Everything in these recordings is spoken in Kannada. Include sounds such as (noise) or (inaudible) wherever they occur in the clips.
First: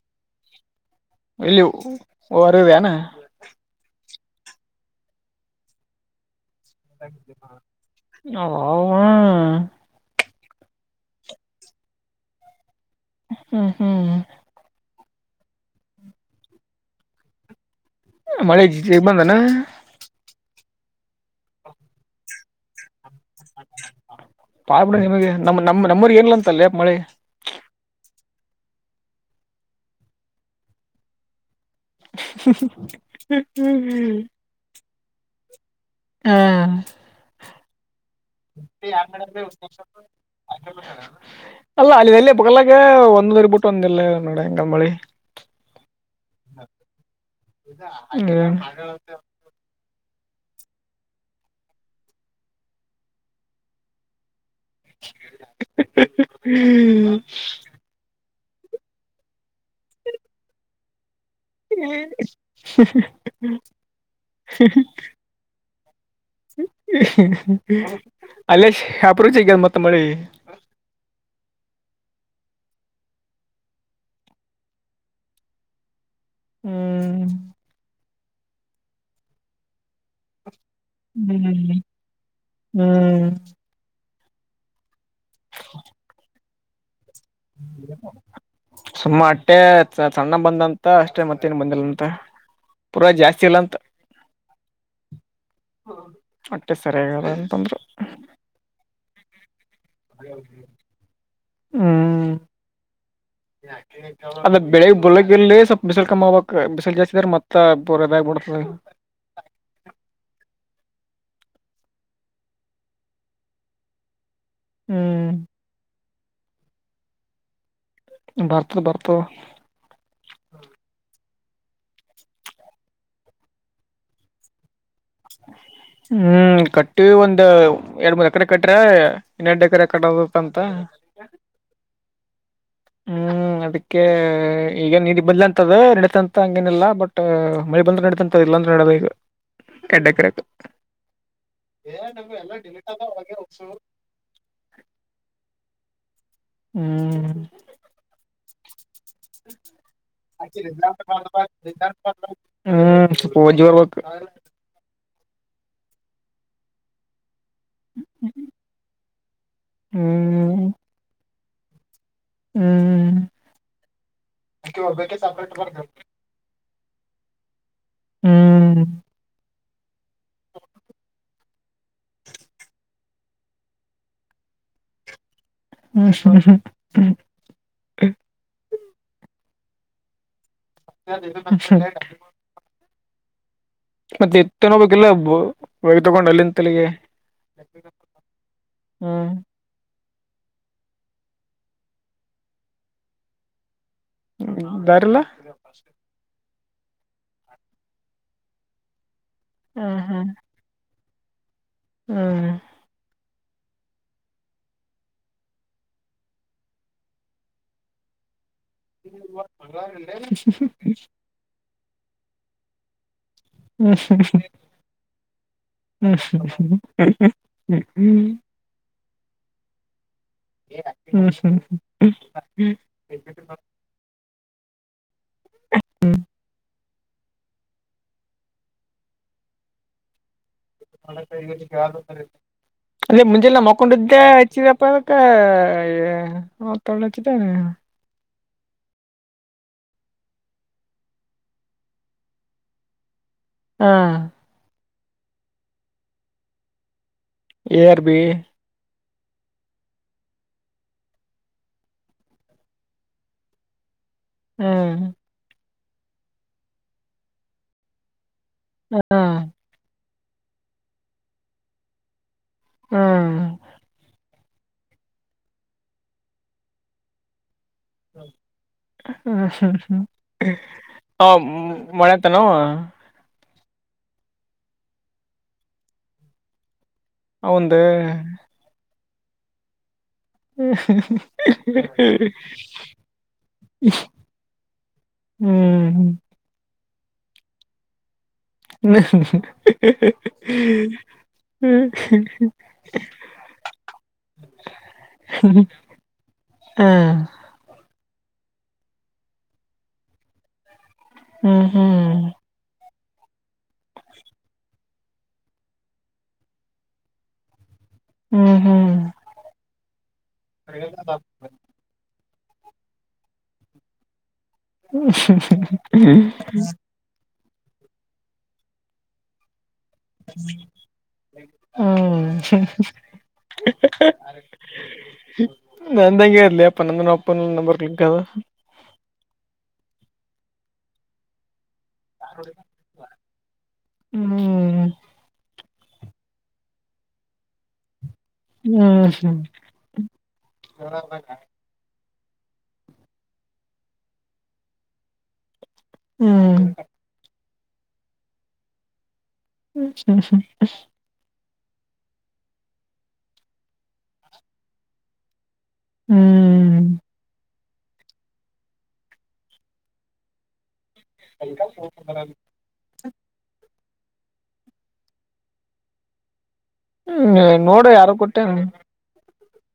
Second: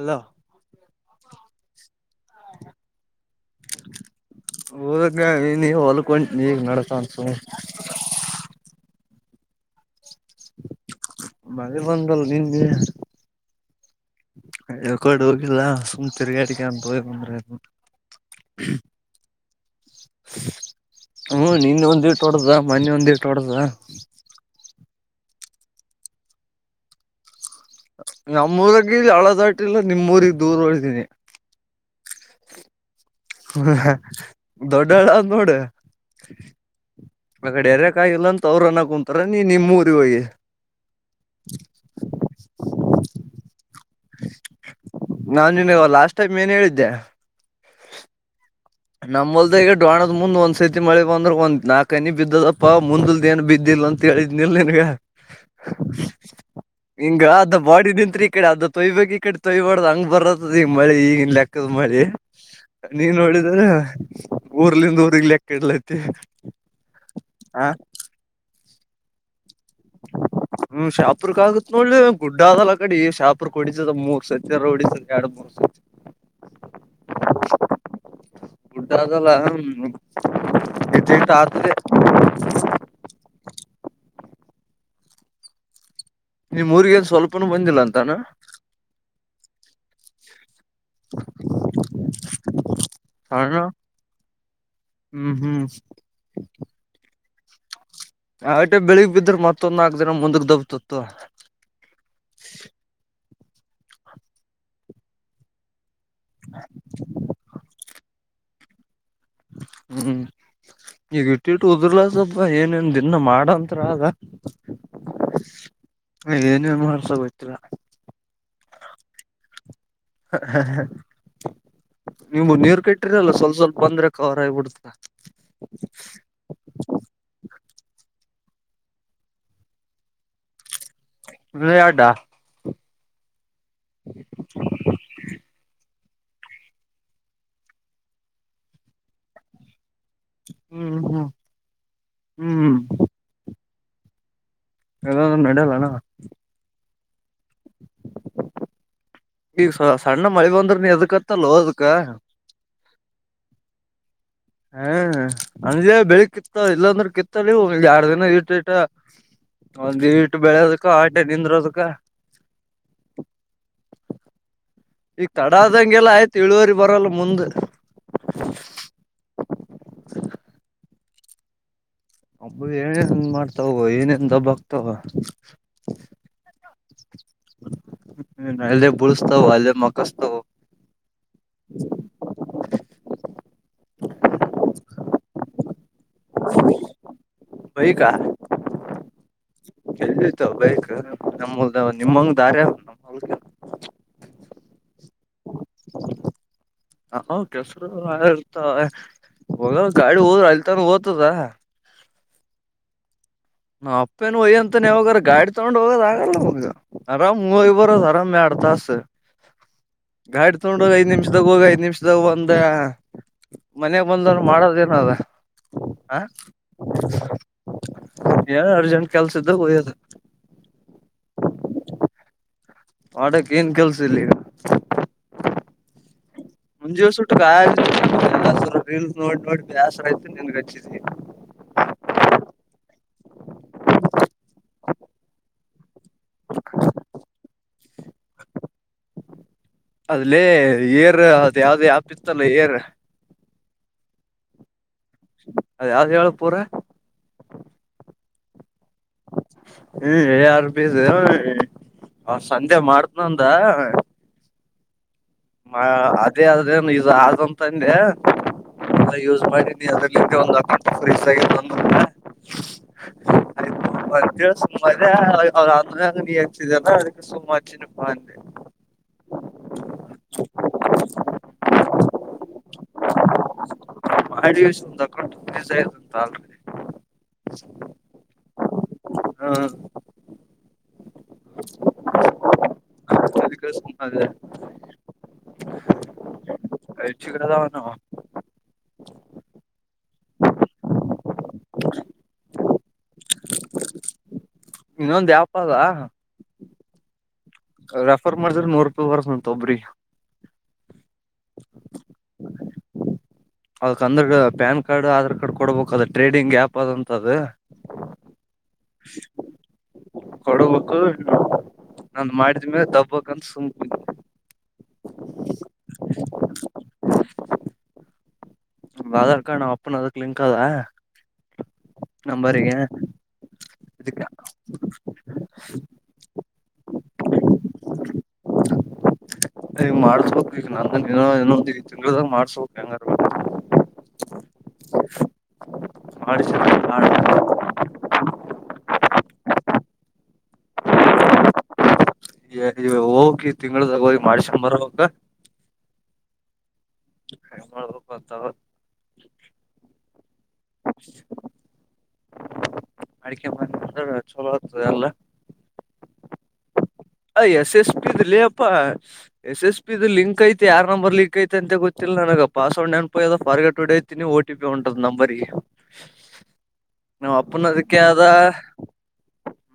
ಅಲ್ಲೋ ಇಲ್ಲಿ ಅದಾನ (unintelligible) ಹೋದಂಗಾಗದನಿನ್ನಿ ಹೊಲ್ಕೊಂಟಿನಿ ಈಗ್ ನಡ್ಕಾಂತ ಸುಮ್ಮ. ಓವವಾಆ (unintelligible) ಮಳಿ ಬಂದಾದಲ್ಲಾನಿನ್ನೆ. ಹ ಹ್ಮ್, ಹ್ಮ್ ಎಕಡಿಹೋಗಿಲ್ಲ ಸುಮ್ ತಿರುಗಾಡಿಕಾಂತ ಹೋಗ್ ಬಂದ್ರೆ ಆಯ್ತಂತ. ಆ (unintelligible) ಮಳಿ ಜಗ್ ಬಂದಾ ದೇನಾ? ಹ್ಮ್, ನಿನ್ನೆ ಒಂದ್ ಇಟ್ಟು ಹೊಡದ ಮೊನ್ನಿ ಒಂದ್ ಇಟ್ ಪಾಡ ಬಿಡ ನಿಮಗೆ ನಮ್ಮ ನಮ್ಮ್ ನಮ್ಮೂರಿಗೆ ಇಲ್ ಅಂತಲ್ಲೇ ಮಳಿ. ನಮ್ಮೂರಗ್ ಇಲ್ಲಿ ಹಳ್ಳದಾಟಿಲ್ಲ ನಿಮ್ ಊರಿಗ್ ದೂರ ಹೋಯ್ದೀನಿ. ಹ (unintelligible) ಹು ಹು (unintelligible) ಹ ದೊಡ್ಡಳ್ಳ ಆದ್ ನೋಡು ಹಾ ಆ ಕಡೆ ಎರೆಕಾಗಿಲ್ಲಂತ ಅವ್ರನ್ನ ಕುಂತಾರ ನೀ ನಿಮ್ಮೂರಿಗೆ ಹೋಗಿ. ಅಲ್ಲ ಅಲ್ಲಿ ಎಲ್ಲಿ ಬಗಲಾಗೆ ಒಂದ್ ಊರಿಗಿಬಿಟ್ಟು ಒಂದಿಲ್ ನೋಡೆಂಗಾದಮಳಿ. ನಾನ್ ನಿನ್ಗ ಆವಾಗ ಲಾಸ್ಟ್ ಟೈಮ್ ಏನ್ ಹೇಳಿದ್ದೆ? (unintelligible) ನಮ್ಮೊಲ್ದಾಗ್ ಎರಡ್ (unintelligible) ಜೋಳದ್ ಮುಂದ್ ಒಂದ್ ಸತಿ ಮಳೆ ಬಂದ್ರೆ ಒಂದ ನಾಲ್ಕನಿ ಬಿದ್ದದಪ್ಪಾ ಮುಂದಿಲ್ದ ಏನ್ ಬಿದ್ದಿಲ್ಲ ಅಂತ ಹೇಳಿದ್ನಿಲ್ ನಿನ್ಗ. ಹಿಂಗ ಅರ್ಧ ಬಾಡಿ ನಿಂತ್ರೆ ಈ ಕಡೆ ಅರ್ಧ ತೊಯ್ ಬೇಕ್ ಈ ಕಡೆ ತೋಯ್ಬಾಡ್ದ್ ಹಂಗ ಬರತ್ತದ ಈಗ ಮಳಿ ಈಗಿನ್ ಲೆಕ್ಕದ್ ಮಳಿ, ನೀನ್ ನೋಡ (unintelligible) ಊರ್ಲಿಂದ ಊರಿಗ್ ಲೆಕ್ ಇಡಲತಿ. (unintelligible) ಅಲ್ಲೇ ಶಹಾಪುರದಗಜಗ್ಗಾದ ಮತ್ ಮಳಿ. ಹ್ಮ್ ಶಾಪುರಕ್ ಆಗತ್ ನೋಡ್ಲೆ ಗುಡ್ಡ ಅದಲ್ಲ ಆ ಕಡಿ ಶಾಪುರಕ್ ಹೊಡಿತದ ಮೂರ್ ಸತ್ಯಾರು ಒಡಿತದ ಎರಡ್ ಮೂರ್ ಸ (unintelligible) ಹ್ಮ್, ಗುಡ್ಡಾದಲ್ಲಾ ಹ್ಮ್, ಹ್ಮ್ ನಿಮ್ ಊರಿಗೇನ್ ಸ್ವಲ್ಪ್ ಸುಮ್ಮ ಅಟ್ಟೆ ಸಣ್ಣ ಬಂದಂತ ಮತ್ತ ಅಷ್ಟೇ ಮತ್ತೇನ್ ಬಂದಿಲ್ಲ ಅಂತ, ಪೂರಾ ಜಾಸ್ತಿ ಇಲ್ಲ ಸಣ್ಣ ಅಂತ. ಹ್ಮ್, ಹ್ಮ್ ಅಟ್ಟೆ ಸರ್ಯಾಗಾದ್ ಅಂತಂದರು. ಆಟೆ ಬೆಳಿಗ್ ಬಿದ್ರೆ ಮತ್ತೊಂದ್ ನಾಲ್ಕ್ ದಿನ ಮುಂದಕ್ ದೊಬ್ತಿತ್ತು. ಹ್ಮ್, ಅಲ್ಲ ಬೆಳಿಗ್ ಬರ್ಕಲ್ಲ (unintelligible) ಸ್ವಲ್ಪ್ ಬಿಸಿಲ್ ಕಮ್ಮಿ ಆಗಬೇಕ್ ಬಿಸಿಲ್ ಜಾಸ್ತಿ ಆದ್ರ ಮತ್ತೆ ಪೂರ್ ಇದಾಗಿ ಬುಡ್ತದ ಹ್ಮ್, ಈಗ ಇಟ್ಟು -ಇಟ್ಟು ಉದರ್ಲ ಸ್ವಲ್ಪ ಏನೇನ್ ದಿನ್ನಾಮಾಡಂತ್ರ ಆದ. - ಹ್ಮ್ ಏನೇನ್ ಮಾಡ್ಸದ್ ಗೊತ್ತಿಲ್ಲಾ. ಬರ್ತಬರ್ತದ. (unintelligible) ನಿಮ್ಮವು ನೀರು ಕೆಟ್ಟಿರಲ್ಲ ಸ್ವಲ್ಪ ಸ್ವಲ್ಪ ಬಂದ್ರೆ ಕವರ ಆಗಬಿಡ್ತದ. ಹ್ಮ್, ಕಟ್ಟ ಕಟ್ಟಿವಿ ಒಂದ ಎರಡ್ -ಮೂರ ಎಕರೆ ಕಟ್ರಾ ಇನ್ನಾಎಂಟ ಎಕರೆಕಟ್ಟಬೇಕಂತ. ವಿಡ್ಡ (unintelligible) ಹ್ಮ್, ಅದಿಕ್ಕೆ ಈಗ ನೀ (unintelligible) ಬದ್ಲಂತದ ನಡತ ಹಂಗೇನಿಲ್ಲಾ ಬಟ್ ಮಳಿ ಬಂದ್ರ ನಡ ತಂತ ಅದು ಇಲ್ಲಂದ್ರ ನಡಿಯಲ್ಲಾ ಅದು. ಯಾಡ್ ಎಕ್ರೆಕ್ ಹ್ಮ್ ಹ್ಮ್ ಹ್ಮ್ (inaudible) ಇರಲ್ಲ ಅಂದ್ರ ನಡೆಯಲ್ಲನ ಹ್ಮ್. ಈಗ ಸ ಸಣ್ಣ ಮಳೆ ಬಂದ್ರ ನೀ ಎದಕ ಹತ್ತಲ್ಲೋ ಅದಕ್ಕ ಹ್ಮ್ ಪೂಜೆ ಆಗ್ಬೇಕ. ಹ್ಮ ಅಂಜೇ ಬೆಳಿ ಕಿತ್ತ ಇಲ್ಲಾಂದ್ರ ಕಿತ್ತ ಯಾಡ್ ದಿನ ಇಟ್ಟ ಇಟ್ಟ ಒಂದು ಇಟ್ಟು ಹ್ಮ್ ಬೆಳೋದಕ ಅಡ್ಡೆ ನಿಂದರೋದಕ ಹ್ಮ್. ಈಗ ಕಡ ಆದಂಗೆಲ್ಲ ಆಯ್ತು ಇಳುವರಿ ಬರಲ್ಲ ಮುಂದ್ ಹ್ಮ್. ಒಬ್ಬ ಏನೇನ್ ಮಾಡ್ತಾವ ಏನೇನ್ ದಬ್ಬ ಆಗ್ತಾವ. ಹ್ಮ್ ಹಾ ಅಲ್ಲೇ ಬಳಸ್ತಾವ ಅಲ್ಲೇ ಮಕ್ಕೋಸ್ತಾವ್ (unintelligible) ಮತ್ತೆ ಎತ್ತಿನೋಬೇಕಲ್ಲ ಒಗ್ ತಗೊಂಡು ಅಲ್ಲಿ ತಲ್ಲಿಗೆ ಹ್ಮ್. ಇಲ್ಲಿ ಆಯ್ತಿ ಅದ ಬೈಕ್ ನಮ್ಮ ಹೊಲದಾಗ ನಿಮ್ಮಂಗ ದಾರಿ ಅದ? (inaudible) ಹ್ಮ್ ದಾರಿಲ್ಲ. (inaudible) ಹ್ಮ್ ಗಾಡಿ ಹೋದ್ರ ಅಲ್ಲಿ ತನ್ ಹೋತದ ಹ್ಮ್. ನಮ್ಮ ಅಪ್ಪೇನು ಒಯ್ಯೆ ಅಂತಾನೇ ಯಾವಾಗರ ಗಾಡಿ ತಗೊಂಡ್ ಹೋಗೋದ ಆಗಲ್ಲ ನನಗ ಅರಾಮ್ ಮೂವಿ ಹೋಗಿ ಬರೋದು ಅರಾಮ್ ಯಾಡ್ ತಾಸ ಗಾಡಿ ತಗೊಂಡ್ ಹೋಗಿ ಐದ್ (inaudible) ನಿಮಿಷದಾಗ ಹೋಗಿ ಐದ ನಿಮಿಷದಾಗ ಒಂದ ಮನೆ ಬಂದವರು ಮಾಡೋದೇನದ ಹ್ಮ್ ಹ್ಮ್ ಹಾ ಹ್ಮ್ ಹ್ಮ್ ಏನ್ ಅರ್ಜೆಂಟ್ ಕೆಲ್ಸದ್ದು ಹೂಯ್ಯೋದು. ಹೂ ಹ್ಮ್. ಮಾಡಕ್ ಏನ್ ಕೆಲ್ಸ ಇಲ್ಲಿ? ಮುಂಜೆಲೇ ಸುಟ್ಟಕ ಆಗಲ್ಲ ರೀಲ್ಸ್ ನೋಡಿ ನೋಡಿ ಬ್ಯಾಸರ ಆಯ್ತು ನಿನಗ ಹಚ್ಚಿದನೀ (inaudible) ಅದೇ ಮುಂಜಾಳೆ ಮಕ್ಕೊಂಡಿದ್ದೇ ಹಚ್ಚಿದಪ್ಪ ಅದಕ್ಕ ತಗೊಂಡ ಹಚ್ಚಿದ್ದನೆ. (inaudible) ಅಲ್ಲಿ ಏರ್ ಅದ್ ಯಾವ್ದೇ ಆ್ಯಪ್ ಇತ್ತಲ್ಲ ಏರ್ ಹಾ ಅದ ಯಾವ್ದು ಹೇಳ ಪೂರ A R B. A R ಬೀಸ್ ಸಂಧೆ ಮಾಡತ್ನಂದ. ಹ್ಮ್. ಅದೇ ಆದರದ ಏನ್ ಆದಂತಂದೆ ಹ್ಮ್ ಯೂಸ್ ಮಾಡಿನೀ. (inaudible) ಹ್ಮ್. ಕೇಳಿ ಸುಮ್ಮ ಆದೆ ಅದರಾಗ ನೀ ಹಚ್ಚಿದಲ್ಲ ಅದಕ್ಕೆ ಸುಮ್ಮ ಹಚ್ಚಿನಿ. ಹ ಅವ. (unintelligible) ಆಡಿಯೋಸ್ ದಿ ಅಕೌಂಟ್ ಫ್ರೀಜ್ ಆಗೆತ್ ಅಂತ. ಅವಂದ. ಹ್ಮ್. ಅದಕ್ಕೆ ಸುಮ್ಮನಾದೆ (inaudible) (unintelligible) (inaudible) (inaudible) ಇನ್ನೊಂದ ಆಪ್ ಆದ. ಹ್ಮ. ರೆಫರ್ ಮಾಡಿದ್ರೆ ನೂರ್ ರೂಪಾಯಿ ಬರ್ತತದ ಅಂತ ಒಬ್ಬರಿಗಿ. ಹ್ಮ್ ಹ್ಮ್. ಆ (unintelligible) ಪ್ಯಾನ್ ಕಾರ್ಡ್, ಆಧಾರ್ ಕಾರ್ಡ್ ಕೊಡ್ಬೇಕ ಅದ ಟ್ರೇಡಿಂಗ್ ಆ್ಯಪ್ ಆದಂತ ಅದ. ಕೊಡುಬೇಕ. ನಂದ ಮಾಡಿದ್ಮೇಲ ದಬ್ಬಕಂತ ಸುಮ್. (inaudible) ಆಧಾರ್ ಕಾರ್ಡ್ ನಮ್ಮ ಹ್ಮ್. ನಂಬರಿಗೆ ಇದಕ್ ನಂದ ಹಂಗೆ ಆದ್ಲೆ ಯಪ್ಪ ನಂದನ್ ನಮ್ಮ ಅಪ್ಪಂದ್ಕ ನಂಬರ್ ಲಿಂಕ್ ಆದ. ಈಗ ಮಾಡ್ಸ್ಬೇಕ ಈಗ (unintelligible) ಇನೊಂದ ತಿಂಗಳ್ದಗ ಮಾಡ್ಸ್ಬೇಕ ಹೆಂಗಾನ ಮಾಡಿ. ಹ್ಮ್. ಮಾಡ್ಸಿ (unintelligible) ಹ್ಮ್ ಹ್ಮ್. ಎ ಇವ್ಗ ಹೋಗಿ ಈ ತಿಂಗಳ್ದಗ ಹೋಗಿ ಮಾಡಿಸ್ಯಕ್ ಬರ್ಬೇಕ. ಹ್ಮ್. (unintelligible) (inaudible) ಮಾಡಿಕ್ಯೆಡಬಂದುರ ಚೋಲ ಆಯ್ತದ ಎಲ್ಲಾ. ಹ್ಮ್. ಎಸ್ ಎಸ್ ಪಿದ್ ಲೇ ಪಾ. ಎಸ್ ಎಸ್ ಪಿ ಲಿಂಕ್ ಐತಿ ಯಾರ್ ನಂಬರ್ ಲಿಂಕ್ ಐ ಐತಿ ಅಂತೆ ಗೊತ್ತಿಲ್ಲ ಹ್ಮ್ ನನಗ ಪಾಸ್ವರ್ಡ್ ನೆನ್ಪ ಹೋಗ್ಯದ ಪಾರ್ ಗೇಟ್ ಓಡ್ಯಾತಿನಿ ಓ ಟಿ ಪಿ ಹೊಂಟದ ನನ್ನ ನಂಬರ್ಗಿ. ನಮ್ಮ ಅಪ್ಪನ ನೋಡು ಅದಕ್ಕೆ ಯಾರು ಆದ. ಕೊಟ್ಟೆ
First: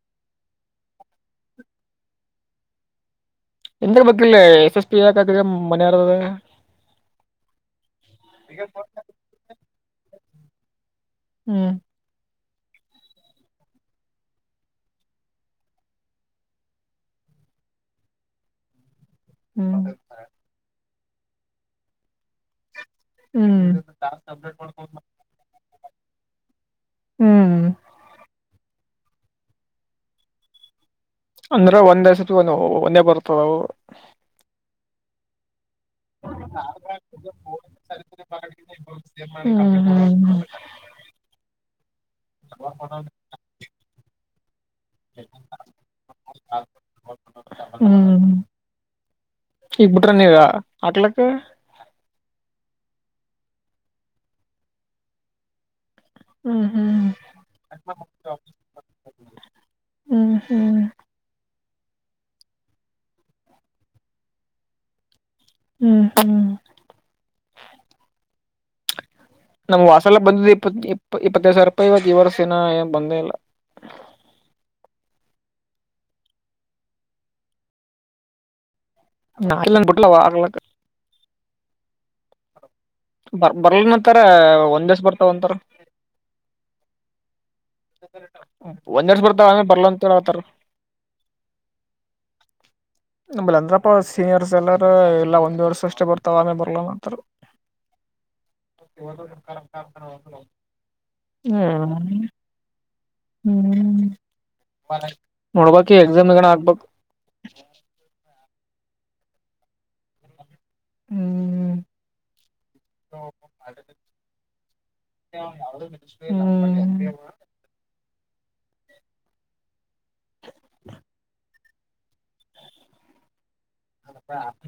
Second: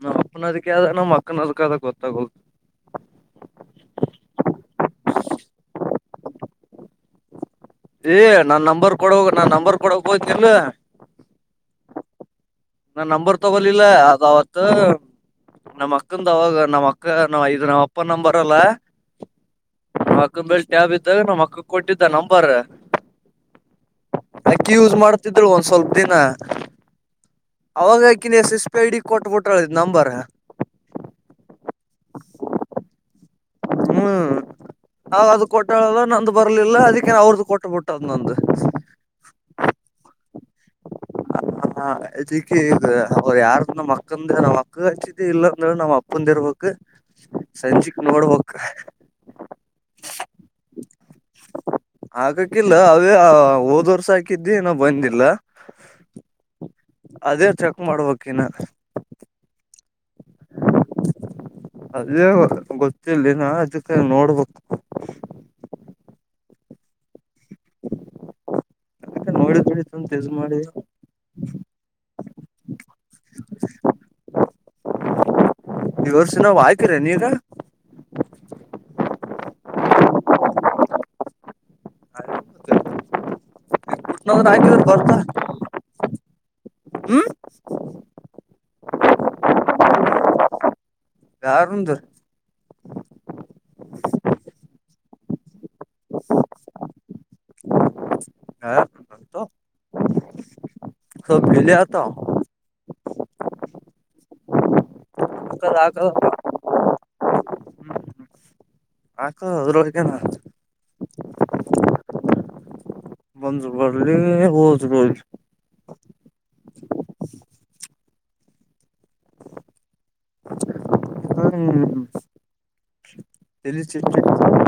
ನಮ್ಮ ಅಪ್ಪನ್ ಅದ್ದಕೆ ಆದ ನಮ್ಮ ಅಕ್ಕನ ಅದಕ್ಕ ಆದ ಗೊತ್ತಾಗವ ನಿಂದೆ ಬೇಕಿಲ್ಲ ಲೇ ಎಸ್ ಎಸ್ ಪಿ (unintelligible) ಏ ನನ್ನ ನಂಬರ್ ಕೊಡು ಹೋಗ್ ನನ್ನ ನಂಬರ್ ಕೊಡಕ್ಕ ಹೊತ್ನಿಲ್ಲ. ಹ್ಮ್. ನನ್ನ ನಂಬರ್ ತಗೊಲಿಲ್ಲ ಅದ ಅವತ್ತ. ನಮ್ಮ ಅಕ್ಕಂದ ಅವಾಗ ನಮ್ಮ ಅಕ್ಕ ನಾ ಇದು ನಮ್ಮಪ್ಪನ್ ನಂಬರ್ ಅಲ್ಲ. ಹ್ಮ್. ನಮ್ಮ ಅಕ್ಕನ್ ಬಲ್ಲಿ ಟ್ಯಾಬ್ ಇತ್ತ ನಮ್ಮಕ್ಕಗ್ ಕೊಟ್ಟಿದ್ದ ನಂಬರ್. ಹ್ಮ್. ಇರರ್ತಿದ್ರು. ಒಂದ್ ಸ್ವಲ್ಪ ದಿನ. (inaudible) ಅವಾಗ ಆಕೀನ್ S S P I D ಕೊಟ್ಟ ಬಿಟ್ಟಳ ಇದ್ ನಂಬರ್. ಅಂದ್ರ ಒಂದ ಆಸತಿ ಒಂದ್ ಒಂದೇ ಬರ್ತಾದ್ ಅವು. ಹ್ಮ್ ಅವ್ ಅದ ಕೊಟ್ಟಳಲ್ಲ. ನಂದು ಬರ್ಲಿಲ್ಲ ಅದಕ್ಕೇ ಅವ್ರ್ದ ಕೊಟ್ಟಬಿಟ್ಟದ ನಂದ. ಹ್ಮ್ ಹ್ಮ್ ಹ್ಮ ಹಾ ಅದಿಕ್ಕೆ ಇದು ಅವ ಯಾರದು ನಮಕ್ಕಂದೂ ನಮ್ಮ ಅಪ್ಪ ಅಕ್ಕಗ ಹಚ್ಚಿದ್ದೆ ಇಲ್ಲ ಅಂದುಳು ನಮ್ಮಪ್ಪಂದು ಇರ್ಬಕು. ಸಂಜೆಕಿ ನೋಡ್ಬಕು. ಈಗ್ ಬಿಟ್ರ ನೀವಾ ಹಾಕ್ಲಕ್ಕ. ಆಕಕ್ಕಿಲ್ಲಾ ಅವೇ ಹಾ ಓದ್ ವರ್ಷ ಹಾಕಿದ್ದೇ ಇನ ಬಂದಿಲ್ಲ. ಹ್ಮ್ ಹ್ಮ್ ಅದೇ ಚೆಕ್ ಮಾಡ್ಬಕ್ ಇನ್ನ. ಹ್ಮ್ ಹ್ಮ್ ಅದೇ ಗೊತ್ತಿಲ್ಲಿನಾ ಅದಕ್ಕಾಗಿ ನೋಡ್ಬಕು. ಹ್ಮ್ ಹ್ಮ್ ನೋಡಿದ್ ನಮ್ಮುವ್ ಆ ಬೆಳಿತಂತ ಸಲ ಇದ್ ಬಂದದ್ದೇ ಮಾಡಿ ಇಪ್ಪತ್ ಇಪ್ ಇಪ್ಪ ಇಪ್ಪತ್ತೈದು ಸಾವಿರೂಪಾಯಿ ಇವ ಇವರ್ಸೇನ ಏನ್ ಬಂದೆ ಇಲ್ಲ. (inaudible) ಈ ವರ್ಸ್ ಇಲ್ಲ ಅವು ಹಾಕಿರೆನು ಈಗ. ಆಗ್ಲನ್ ಬುಟ್ಲವ ಆಗಲಕ್ಕ. ಬರ್ ಬರ್ಲನಂತಾರ ನ ಹಾಕಿದ್ರ ಒಂದೇಸ ಬರ್ತಾವ ಅಂತಾರ. ಹ್ಮ ಒಂದೇಸ್ ಬರ್ತಾವಂದ್ರ ಬರ್ಲ ಅಂತ ಹೇಳ ಅತ್ತಾರ. ಯಾರಂದು. ನಂಬಲ್ಲಿ ಅಂದ್ರಪ್ಪ ಸೀನಿಯರ್ಸ್ ಎಲ್ಲಾರೂ ಇಲ್ಲಾ ಒಂದೇ ವರ್ಷ. ಅಷ್ಟ ಬರ್ತಾವ ಆಮೇಗ್ ಬರ್ಲ ಅವು ಅಂತರ. ಸ್ವಲ್ಪ ಹ್ಮ ಡಿಲೇ ಆತಾವ ಹ್ಮ್ ಹಾಕದ ನೋಡ್ಬಕ್ ಈಗ್ ಹಾಕದ ಎಕ್ಸಾಮ್ ಆಕ್ಬಕು. ಆಕು ಅದರೊರಗೇನಾದ. ಹ್ಮೂ ಬಂದ್ರು ಬರ್ಲಿ ಹೋದ್ರು ಹೋಗ್ಲಿ. ಹ್ಮೂ (unintelligible) (unintelligible) ತೆಲಿ ಚಿಟ್ ಹಿಡಿತೆದ.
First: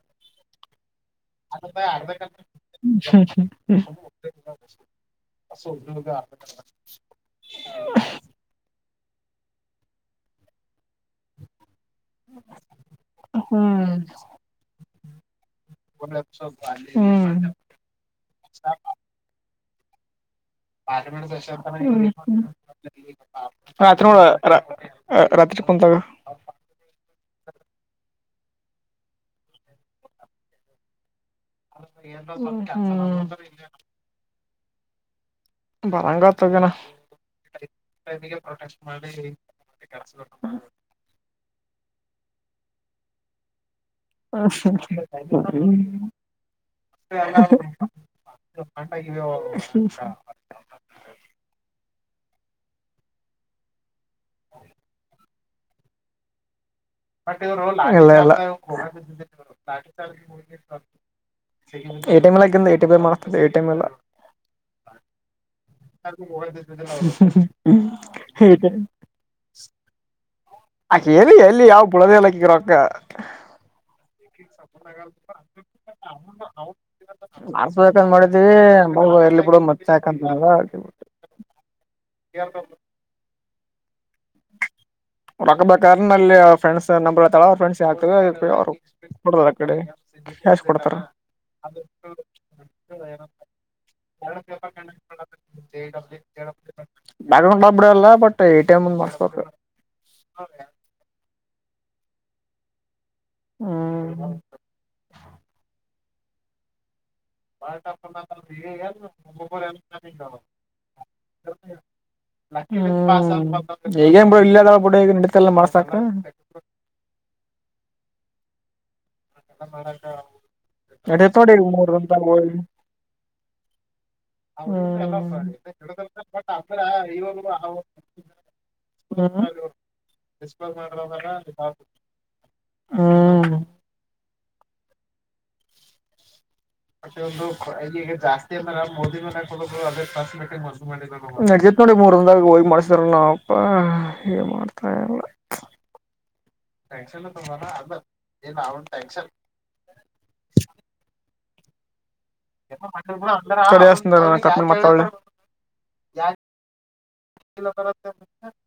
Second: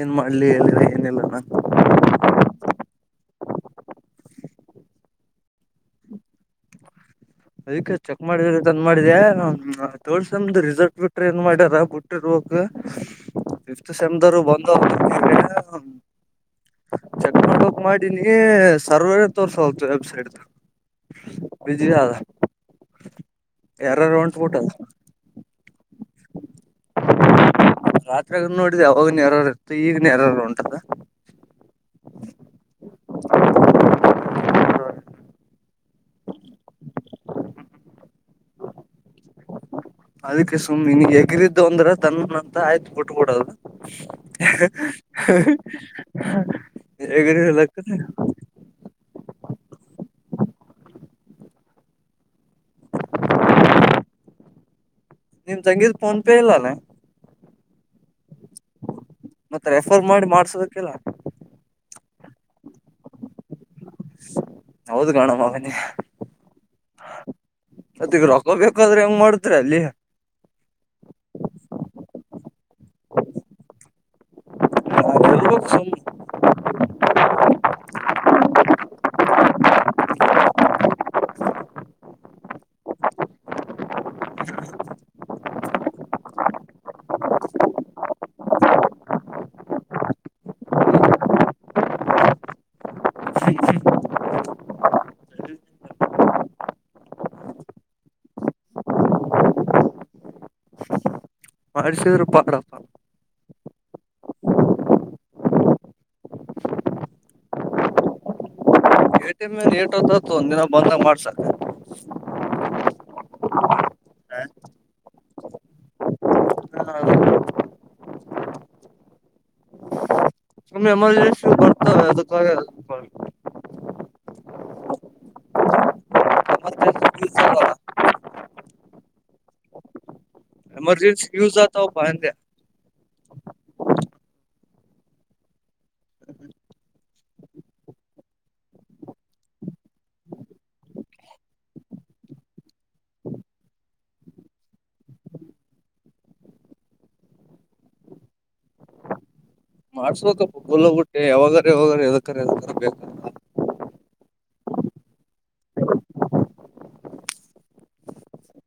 ಏನ್ ಮಾಡ್ಲಿ (unintelligible) ಏನಿಲ್ಲ ನ ಹ್ಮ ಹ್ಮ ಹ್ಮ ಹ್ಮ (unintelligible) ಅದಕ್ಕೆ ಚೆಕ್ ಮಾಡಿದ್ರಾಯಿತಂತ್ ಮಾಡಿದೆ ಥರ್ಡ್ ಸೆಮ್ದ್ ರಿಸರ್ಟ್ ಬಿಟ್ಟ ಟ್ರೇನ್ ಮಾಡ್ಯಾರ ಬುಟ್ಟಿರ್ಬಕು ಹ್ಮ್ ಫಿಫ್ತು ಸೆಮ್ದರುವು ಬಂದವ ಹ್ಮು ಕ್ ಮಾಡಿನೀ ಸರ್ವರೇ ತೋರ್ಸವಲ್ತು ವೆಬ್ಸೈಟ್ದು. (unintelligible) ಎರರ್ ಹೊಂಟ್ಬಿಟ್ಟದ ರಾತ್ರಿ ಕುಂತಾಗ. ರಾತ್ರೆಗನು ನೋಡಿದೆ ಅವಾಗನು ಎರಾರ್ ಇತ್ತು ಈಗುನು ಎರಾರ್ ಒಂಟದ. ಹ್ಮ ಹ್ಮೂ ಬರಂಗಾವ ತಗಣ. ಅದಕ್ಕೆ ಸುಮ್ಮ್ನಿನ್ಗ್ ಹೆಗರಿದ್ದುವಂದ್ರ ದನ್ನಂತ ಆಯ್ತು ಬುಟ್ಟಬುಡದು. (unintelligible) ಹ್ಮ ಹ್ಮ ಹ್ಮ (unintelligible) ನಿಮ್ ತಂಗಿದ್ ಫೋನ್ ಪೇ ಇಲ್ಲ ಅಲ್ಲ. ಬಟ್ ಇವರ ಲಾಯರ..... ಇಲ್ಲಾ ಇಲ್ಲಾ. ಮತ್ತ ರೆಫರ್ ಮಾಡಿ ಮಾಡ್ಸಬೇಕಿಲ್ಲ. ಎಟಿಂಲ್ಲ ಎಟಿಂ ಮಾಡ್ತದೆ ಎಟಿಎಂ ಇಲ್ಲ. ಹೌದ್ ಗಣ ಮಗನಿ ಮತ್ತ ಈಗ ರೊಗ ಬೇಕಾದ್ರೆ ಹೆಂಗ್ ಮಾಡ. ಅ್ರಲ್ಲಿ ಅಕ ಎಲ್ಲಿ ಎಲ್ಲಿ ಯಾವ ಬುಳದಲ್ಲಾಕಗ್ರಕ್ಕ. ಬ (unintelligible) (inaudible) (inaudible) (inaudible) (inaudible) ಕ್ಯೆಶ್ ಕೊಡ್ತಾರ. (inaudible) (inaudible) ಬೆಂಗಳೂರ್ ಬಂದು ಬಿಡ ಅಲ್ಲ ಬಟ್ ಎ. ಟಿ. ಎಮ್ಂದ್ದ್ ಮಾಡಸ್ಬೇಕ್ (inaudible) ಮಾಡಿಸದರ್ ಪಾಡಲ್ಲ. ಹ್ಮ (inaudible) ಎಟಿ. ಎಮ್. ಎಟ್ತೋತ್ ಒಂದಿನ ಬಂದ್ರ್ ಮಾಡ್ಸಕ್. ಹ್ಮ್....... ಈಗೇನು ಬಿಡ ಇಲ್ಲೇ ಇದಾಳ ನಡತಿತೆಲ್ಲ ಮಾಡಾಸಾಕ್. ಸುಮ್ಮ್ ಎಮರ್ಜೆನ್ಸಿ ಬರ್ತಾವ (inaudible) (inaudible) (inaudible) ಎಮರ್ಜೆನ್ಸಿ ಯೂಸ್ ಆಗಲ್ಲ (inaudible) ಎಮರ್ಜೆನ್ಸಿಕಿ ಯೂಸ್ ಆಗತವಪ್ಪ ಅಂದೆ. ಹೂ ಮ್ (unintelligible) (unintelligible) (inaudible) ಮಾಡ್ಸ್ಬೇಕಪ್ಪ ಗುಲ್ ಬಿಟ್ಟೆ ಯಾವಾಗಾರ್ ಯಾವಾಗಾರ್...... (inaudible) (inaudible)